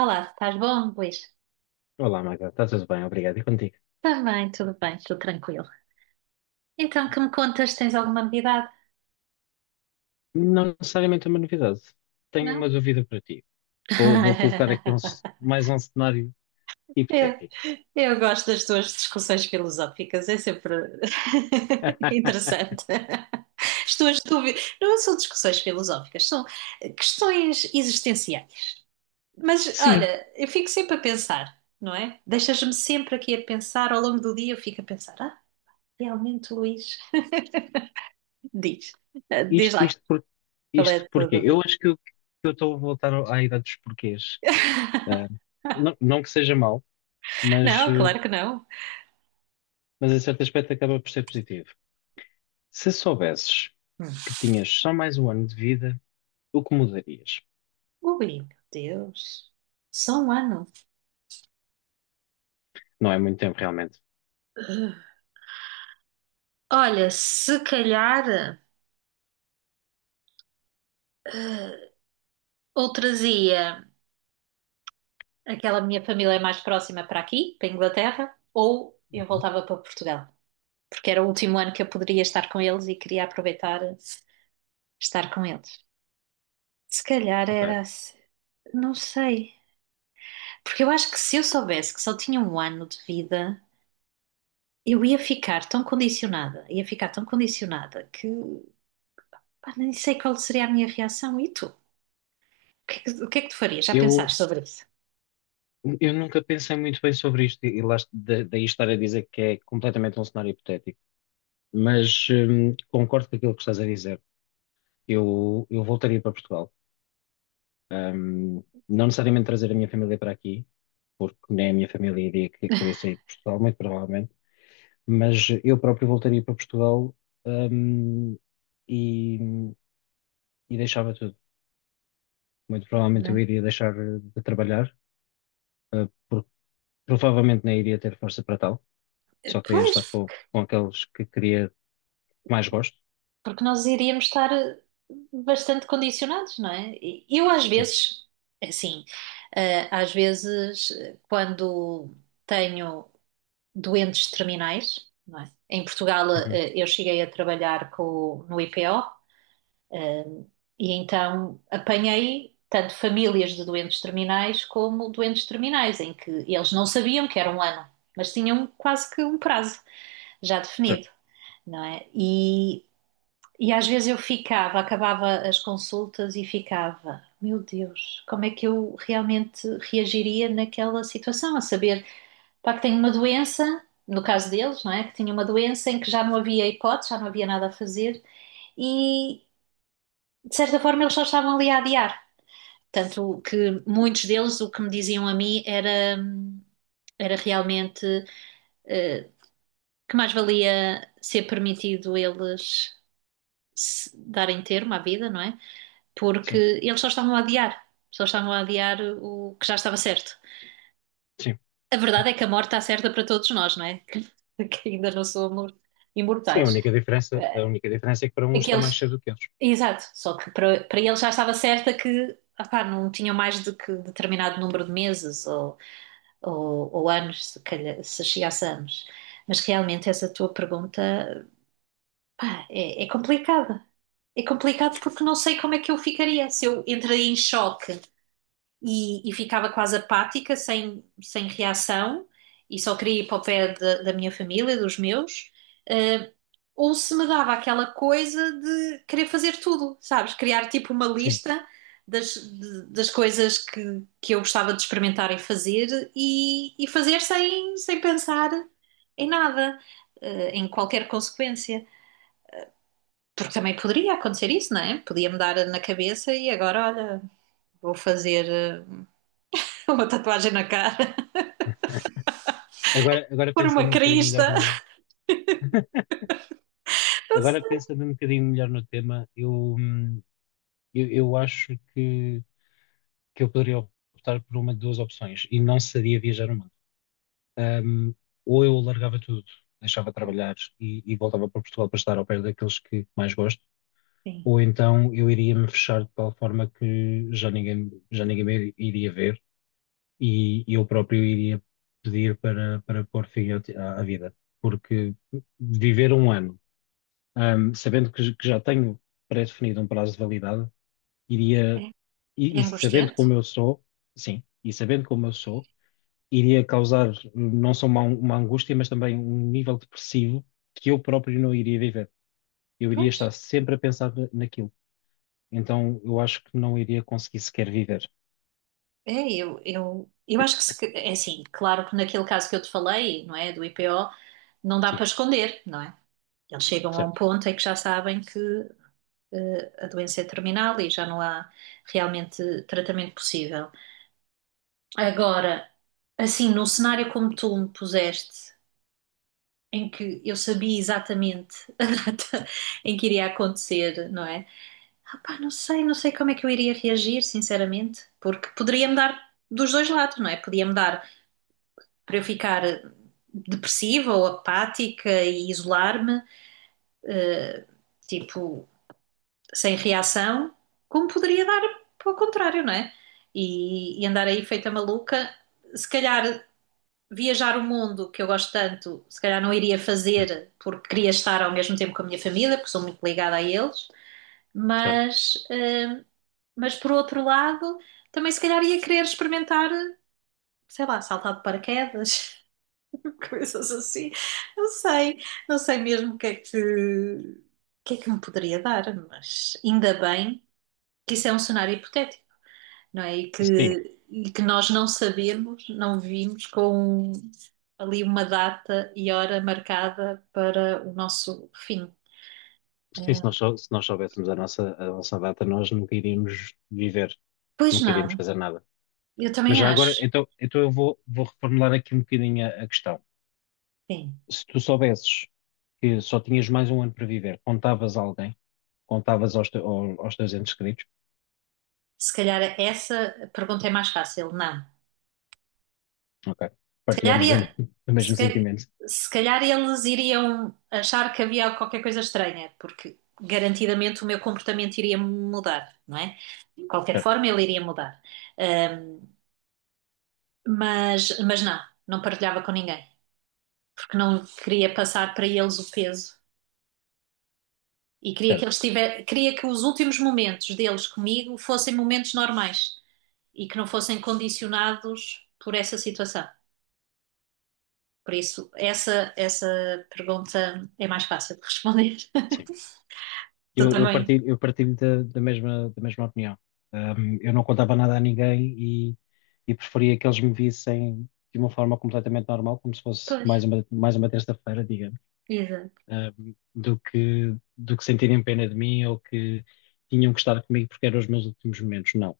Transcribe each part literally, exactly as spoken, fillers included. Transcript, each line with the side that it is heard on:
right: Olá, estás bom, Luís?
left: Olá, Magda, está tudo bem? Obrigado. E contigo?
right: Estás bem, tudo bem, tudo tranquilo. Então, que me contas, tens alguma novidade?
left: Não necessariamente uma novidade. Tenho uma
right: Não?
left: dúvida para ti. Vou, vou colocar aqui um c- mais um cenário
right: Eu,
left: hipotético.
right: eu gosto das tuas discussões filosóficas, é sempre interessante. As tuas dúvidas não são discussões filosóficas, são questões existenciais. Mas
left: Sim,
right: olha, eu fico sempre a pensar, não é? Deixas-me sempre aqui a pensar, ao longo do dia eu fico a pensar, ah, realmente, Luís, diz, Ah, diz
left: isto,
right: lá
left: isto, por,
right: qual é
left: isto
right: a tua
left: porquê? Eu
right: dúvida.
left: acho que eu que eu estou a voltar ao- à idade dos porquês. Ah, não, não que seja mau, mas,
right: Não,
left: eh,
right: claro que não.
left: mas em certo aspecto acaba por ser positivo. Se soubesses
right: Hum.
left: que tinhas só mais um ano de vida, o que mudarias?
right: Ui, meu Deus. Só um ano.
left: Não é muito tempo, realmente.
right: Olha, se calhar ou trazia aquela minha família mais próxima para aqui, para a Inglaterra, ou eu
left: Uhum.
right: voltava para Portugal, porque era o último ano que eu poderia estar com eles e queria aproveitar estar com eles. Se calhar
left: Ok.
right: era assim. Não sei. Porque eu acho que se eu soubesse que só tinha um ano de vida, eu ia ficar tão condicionada, ia ficar tão condicionada que pá, nem sei qual seria a minha reação. E tu? O que é que, o que é que tu farias? Já
left: Eu,
right: pensaste sobre isso?
left: eu nunca pensei muito bem sobre isto e lá, da- daí estar a dizer que é completamente um cenário hipotético. Mas hum, concordo com aquilo que estás a dizer. Eu, eu voltaria para Portugal. Um, não necessariamente trazer a minha família para aqui, porque nem a minha família iria que- querer sair de Portugal, muito provavelmente, mas eu próprio voltaria para Portugal, um, e, e deixava tudo. Muito
right: Não
left: provavelmente eu
right: é?
left: iria deixar de trabalhar, uh, porque provavelmente nem iria ter força para tal, só queria
right: Pois,
left: estar com, com aqueles que queria que mais gosto.
right: porque nós iríamos estar eh, bastante condicionados, não é? E eu às
left: Sim.
right: vezes, assim, eh, às vezes, eh, quando tenho doentes terminais, não é? Em Portugal,
left: Uhum.
right: eh, eu cheguei a trabalhar com, o- no I P O. E então apanhei tanto famílias de doentes terminais como doentes terminais, em que eles não sabiam que era um ano, mas tinham quase que um prazo já
left: Certo.
right: definido, não é? E, e às vezes eu ficava, acabava as consultas e ficava, meu Deus, como é que eu realmente reagiria naquela situação? A saber, pá, que tenho uma doença, no caso deles, não é? Que tinha uma doença em que já não havia hipótese, já não havia nada a fazer e, de certa forma, eles só estavam ali a adiar, tanto que muitos deles o que me diziam a mim era, era realmente eh, que mais valia ser permitido eles darem termo à vida, não é? Porque
left: Sim.
right: eles só estavam a adiar, só estavam a adiar o que já estava certo.
left: Sim.
right: A verdade é que a morte está certa para todos nós, não é? Que, que ainda não somos
left: Sim, a
right: imortais.
left: única diferença, a única diferença é que para uns está mais
right: Aqueles,
left: cedo do que outros.
right: exato, só que para, para eles já estava certa que opá, não tinham mais do que determinado número de meses ou ou, ou anos, se calhar, se chegasse a anos. Mas realmente essa tua pergunta, pá, é, é complicada. É complicado porque não sei como é que eu ficaria, se eu entrei em choque e, e ficava quase apática, sem, sem reação, e só queria ir para o pé da, da minha família, dos meus, ou se me dava aquela coisa de querer fazer tudo, sabes? Criar tipo uma
left: Sim.
right: lista das, de- das coisas que, que eu gostava de experimentar e fazer e, e fazer sem, sem pensar em nada, eh, em qualquer consequência. Porque também poderia acontecer isso, não é? Podia-me dar na cabeça e agora, olha, vou fazer eh, uma tatuagem na cara,
left: Agora, agora
right: pôr uma
left: pensando um bocadinho melhor
right: crista.
left: no, Agora, pensando um bocadinho melhor no tema, eu, hum, eu, eu acho que, que eu poderia optar por uma de duas opções e não seria viajar o mundo. Hum, ou eu largava tudo, deixava de trabalhar e, e voltava para Portugal para estar ao pé daqueles que mais gosto,
right: Sim,
left: ou então eu iria me fechar de tal forma que já ninguém, já ninguém me iria ver e eu próprio iria pedir para, para pôr fim à, à vida. Porque viver um ano, ahm, sabendo que, que já tenho pré-definido um prazo de validade, iria,
right: é, é
left: e, e sabendo
right: angustiante.
left: como eu sou, sim, e sabendo como eu sou, iria causar não só uma, uma angústia, mas também um nível depressivo que eu próprio não iria viver. Eu iria
right: Pois.
left: estar sempre a pensar na- naquilo. Então, eu acho que não iria conseguir sequer viver.
right: É, eu, eu, eu acho que, se que- é assim, claro que naquele caso que eu te falei, não é, do I P O, não dá
left: Sim,
right: para esconder, não é? Eles chegam a um
left: certo.
right: ponto em que já sabem que eh, a doença é terminal e já não há realmente tratamento possível. Agora, assim, num cenário como tu me puseste, em que eu sabia exatamente a data em que iria acontecer, não é? Ah, pá, não sei, não sei como é que eu iria reagir, sinceramente, porque poderia-me dar dos dois lados, não é? Podia-me dar para eu ficar depressiva ou apática e isolar-me, tipo, sem reação, como poderia dar ao contrário, não é? E, e andar aí feita maluca, se calhar viajar o mundo que eu gosto tanto, se calhar não iria
left: Uhum,
right: fazer porque queria estar ao mesmo tempo com a minha família, porque sou muito ligada a eles,
left: certo.
right: mas, eh, mas por outro lado, também se calhar ia querer experimentar, sei lá, saltar de paraquedas. Coisas assim. Não sei, não sei mesmo o que é que, o que é que me poderia dar, mas ainda bem que isso é um cenário hipotético, não é? E
left: Sim,
right: que, e que nós não sabemos, não vimos com ali uma data e hora marcada para o nosso fim.
left: sim, se nós, sou- se nós soubéssemos a nossa, a nossa data, nós nunca iríamos viver,
right: Pois
left: nunca iríamos
right: não,
left: fazer nada.
right: eu
left: Mas
right: também
left: já agora,
right: acho.
left: então, então eu vou, vou reformular aqui um bocadinho a, a questão.
right: Sim,
left: Se tu soubesses que só tinhas mais um ano para viver, contavas a alguém, contavas aos, te- ao- aos teus entes queridos,
right: se calhar essa pergunta é mais fácil. Não.
left: ok,
right: Se calhar,
left: partilhamos da-
right: ia-
left: o
right: se,
left: mesmo sentimento,
right: ca- se calhar eles iriam achar que havia qualquer coisa estranha, porque garantidamente o meu comportamento iria mudar, não é? De qualquer
left: certo,
right: forma, ele iria mudar. Ahm, mas, mas não, não partilhava com ninguém, porque não queria passar para eles o peso e queria que
left: certo,
right: eles tivessem, queria que os últimos momentos deles comigo fossem momentos normais e que não fossem condicionados por essa situação. Por isso, essa, essa pergunta é mais fácil de responder.
left: sim.
right: Tu
left: Eu, eu
right: também.
left: partilho, eu partilho da, da mesma, da mesma opinião. Um, eu não contava nada a ninguém e, e preferia que eles me vissem de uma forma completamente normal, como se fosse
right: Pois,
left: mais uma, mais uma terça-feira,
right: exato.
left: um, do que, do que sentirem pena de mim ou que tinham que estar comigo porque eram os meus últimos momentos. Não.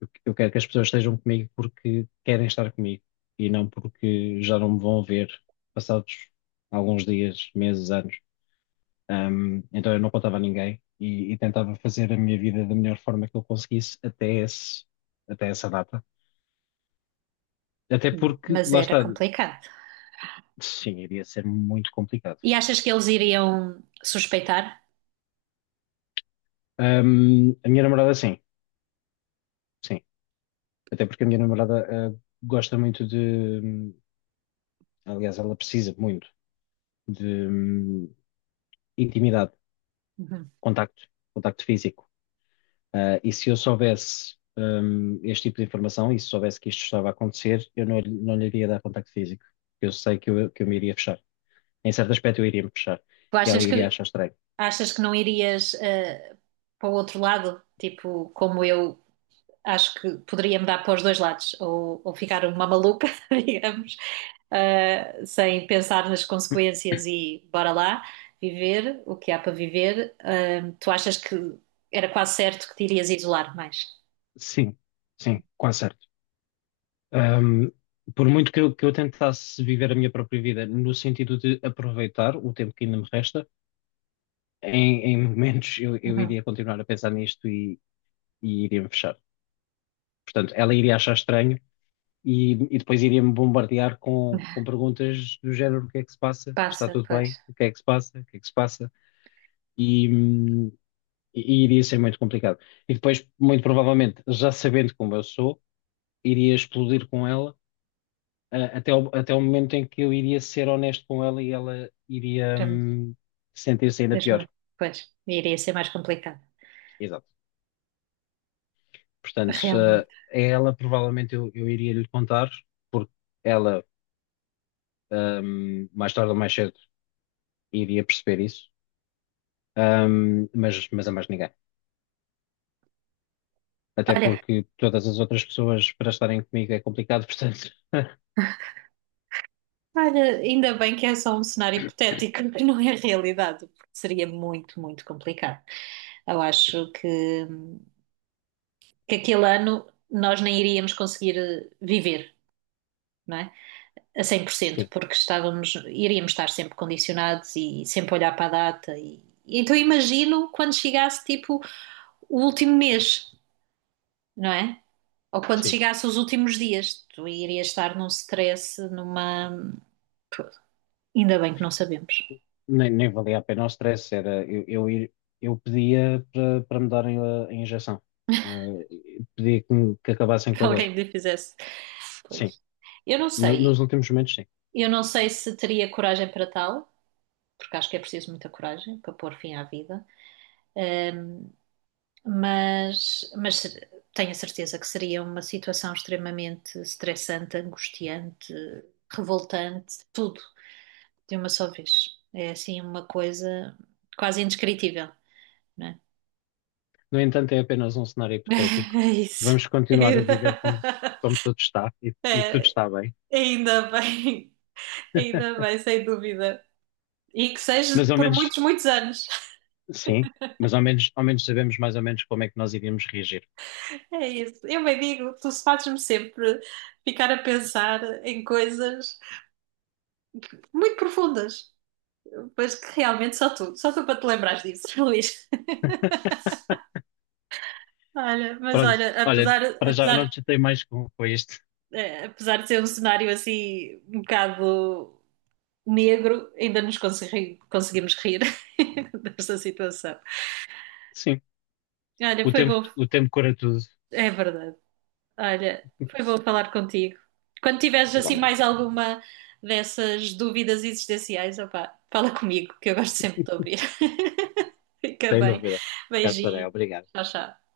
left: Eu eu quero que as pessoas estejam comigo porque querem estar comigo e não porque já não me vão ver passados alguns dias, meses, anos. Um, então eu não contava a ninguém e, e tentava fazer a minha vida da melhor forma que eu conseguisse até esse, até essa data. Até
right: Hum,
left: porque,
right: Mas
left: lá
right: era
left: está,
right: complicado.
left: sim, iria ser muito complicado.
right: E achas que eles iriam suspeitar?
left: Um, a minha namorada, sim, sim. Até porque a minha namorada, ah, gosta muito de, aliás, ela precisa muito de, hum, intimidade,
right: Uhum.
left: contacto, contacto físico. Ah, e se eu soubesse, hum, este tipo de informação e se soubesse que isto estava a acontecer, eu não, lhe- não lhe iria dar contacto físico. Eu sei que eu, que eu me iria fechar. Em certo aspecto, eu iria me fechar.
right: Tu
left: E ela
right: achas
left: iria
right: que,
left: achar estranho.
right: achas que não irias eh, para o outro lado? Tipo, como eu acho que poderia me dar para os dois lados, ou, ou ficar uma maluca, digamos, ah, sem pensar nas consequências e bora lá, viver o que há para viver. Ah, tu achas que era quase certo que te irias isolar mais?
left: Sim, sim, quase certo. Hum, por muito que eu, que eu tentasse viver a minha própria vida no sentido de aproveitar o tempo que ainda me resta em, em momentos eu, eu
right: Uhum.
left: iria continuar a pensar nisto e, e iria-me fechar. Portanto, ela iria achar estranho e, e depois iria-me bombardear com, com perguntas do género: o que é que se passa? Está
right: Passa,
left: tudo
right: pois.
left: bem? O que é que se passa? O que é que se passa? E, hum, e iria ser muito complicado. E depois, muito provavelmente, já sabendo como eu sou, iria explodir com ela. ah, Até o, até o momento em que eu iria ser honesto com ela e ela iria,
right: Era-
left: hum, sentir-se ainda
right: Deixa-me.
left: pior.
right: Pois, iria ser mais complicado,
left: Exato. Portanto, se, eh,
right: realmente.
left: a ela provavelmente eu, eu iria lhe contar, porque ela, ahm, mais tarde ou mais cedo, iria perceber isso, ahm, mas, mas a mais ninguém. Até
right: Olha,
left: porque todas as outras pessoas para estarem comigo é complicado, portanto,
right: olha, ainda bem que é só um cenário hipotético, que não é realidade, porque seria muito, muito complicado. Eu
left: sim,
right: acho que. que aquele ano nós nem iríamos conseguir eh, viver, não é? A cem por cento,
left: sim,
right: porque estávamos, iríamos estar sempre condicionados e sempre olhar para a data. E, então imagino quando chegasse tipo o último mês, não é? Ou quando
left: sim.
right: chegasse os últimos dias, tu irias estar num stress, numa... Pô, ainda bem que não sabemos.
left: Nem, nem valia a pena o stress, era eu, eu, ir- eu pedia para para me darem a, a injeção, ah, pedia que, me- que acabassem com
right: Que
left: a dor.
right: alguém me fizesse.
left: Sim,
right: Pois. Eu não
left: No- nos
right: sei.
left: últimos momentos, sim.
right: Eu não sei se teria coragem para tal, porque acho que é preciso muita coragem para pôr fim à vida. Ahm, mas, mas ser- tenho a certeza que seria uma situação extremamente estressante, angustiante, revoltante, tudo de uma só vez. É assim uma coisa quase indescritível, não é?
left: No entanto, é apenas um cenário hipotético.
right: É isso.
left: Vamos continuar a viver como, como tudo está e, e tudo
right: É,
left: está bem.
right: ainda bem, ainda bem, sem dúvida. E que
left: Mas
right: seja
left: ao
right: por
left: menos,
right: muitos, muitos anos.
left: sim, mas ao menos, ao menos sabemos mais ou menos como é que nós iríamos reagir.
right: É isso. Eu bem digo, tu fazes-me sempre ficar a pensar em coisas muito profundas. Pois que realmente só tu, só tu para te lembrares disso, Luís. Olha, mas
left: Pronto,
right: olha,
left: olha,
right: apesar,
left: para já não
right: apesar,
left: te chatei mais com, com este.
right: eh, apesar de ser um cenário assim um bocado negro, ainda nos consegui- conseguimos rir desta situação.
left: Sim,
right: Olha,
left: o
right: foi
left: tempo,
right: bom,
left: o tempo cura tudo.
right: é verdade. Olha, foi bom falar contigo. Quando tiveres assim
left: Igualmente.
right: mais alguma dessas dúvidas existenciais, opá, fala comigo, que eu gosto sempre de te ouvir. Fica
left: Sem
right: bem.
left: dúvida. Cá estarei,
right: Beijinho.
left: obrigado.
right: Tchau, tchau.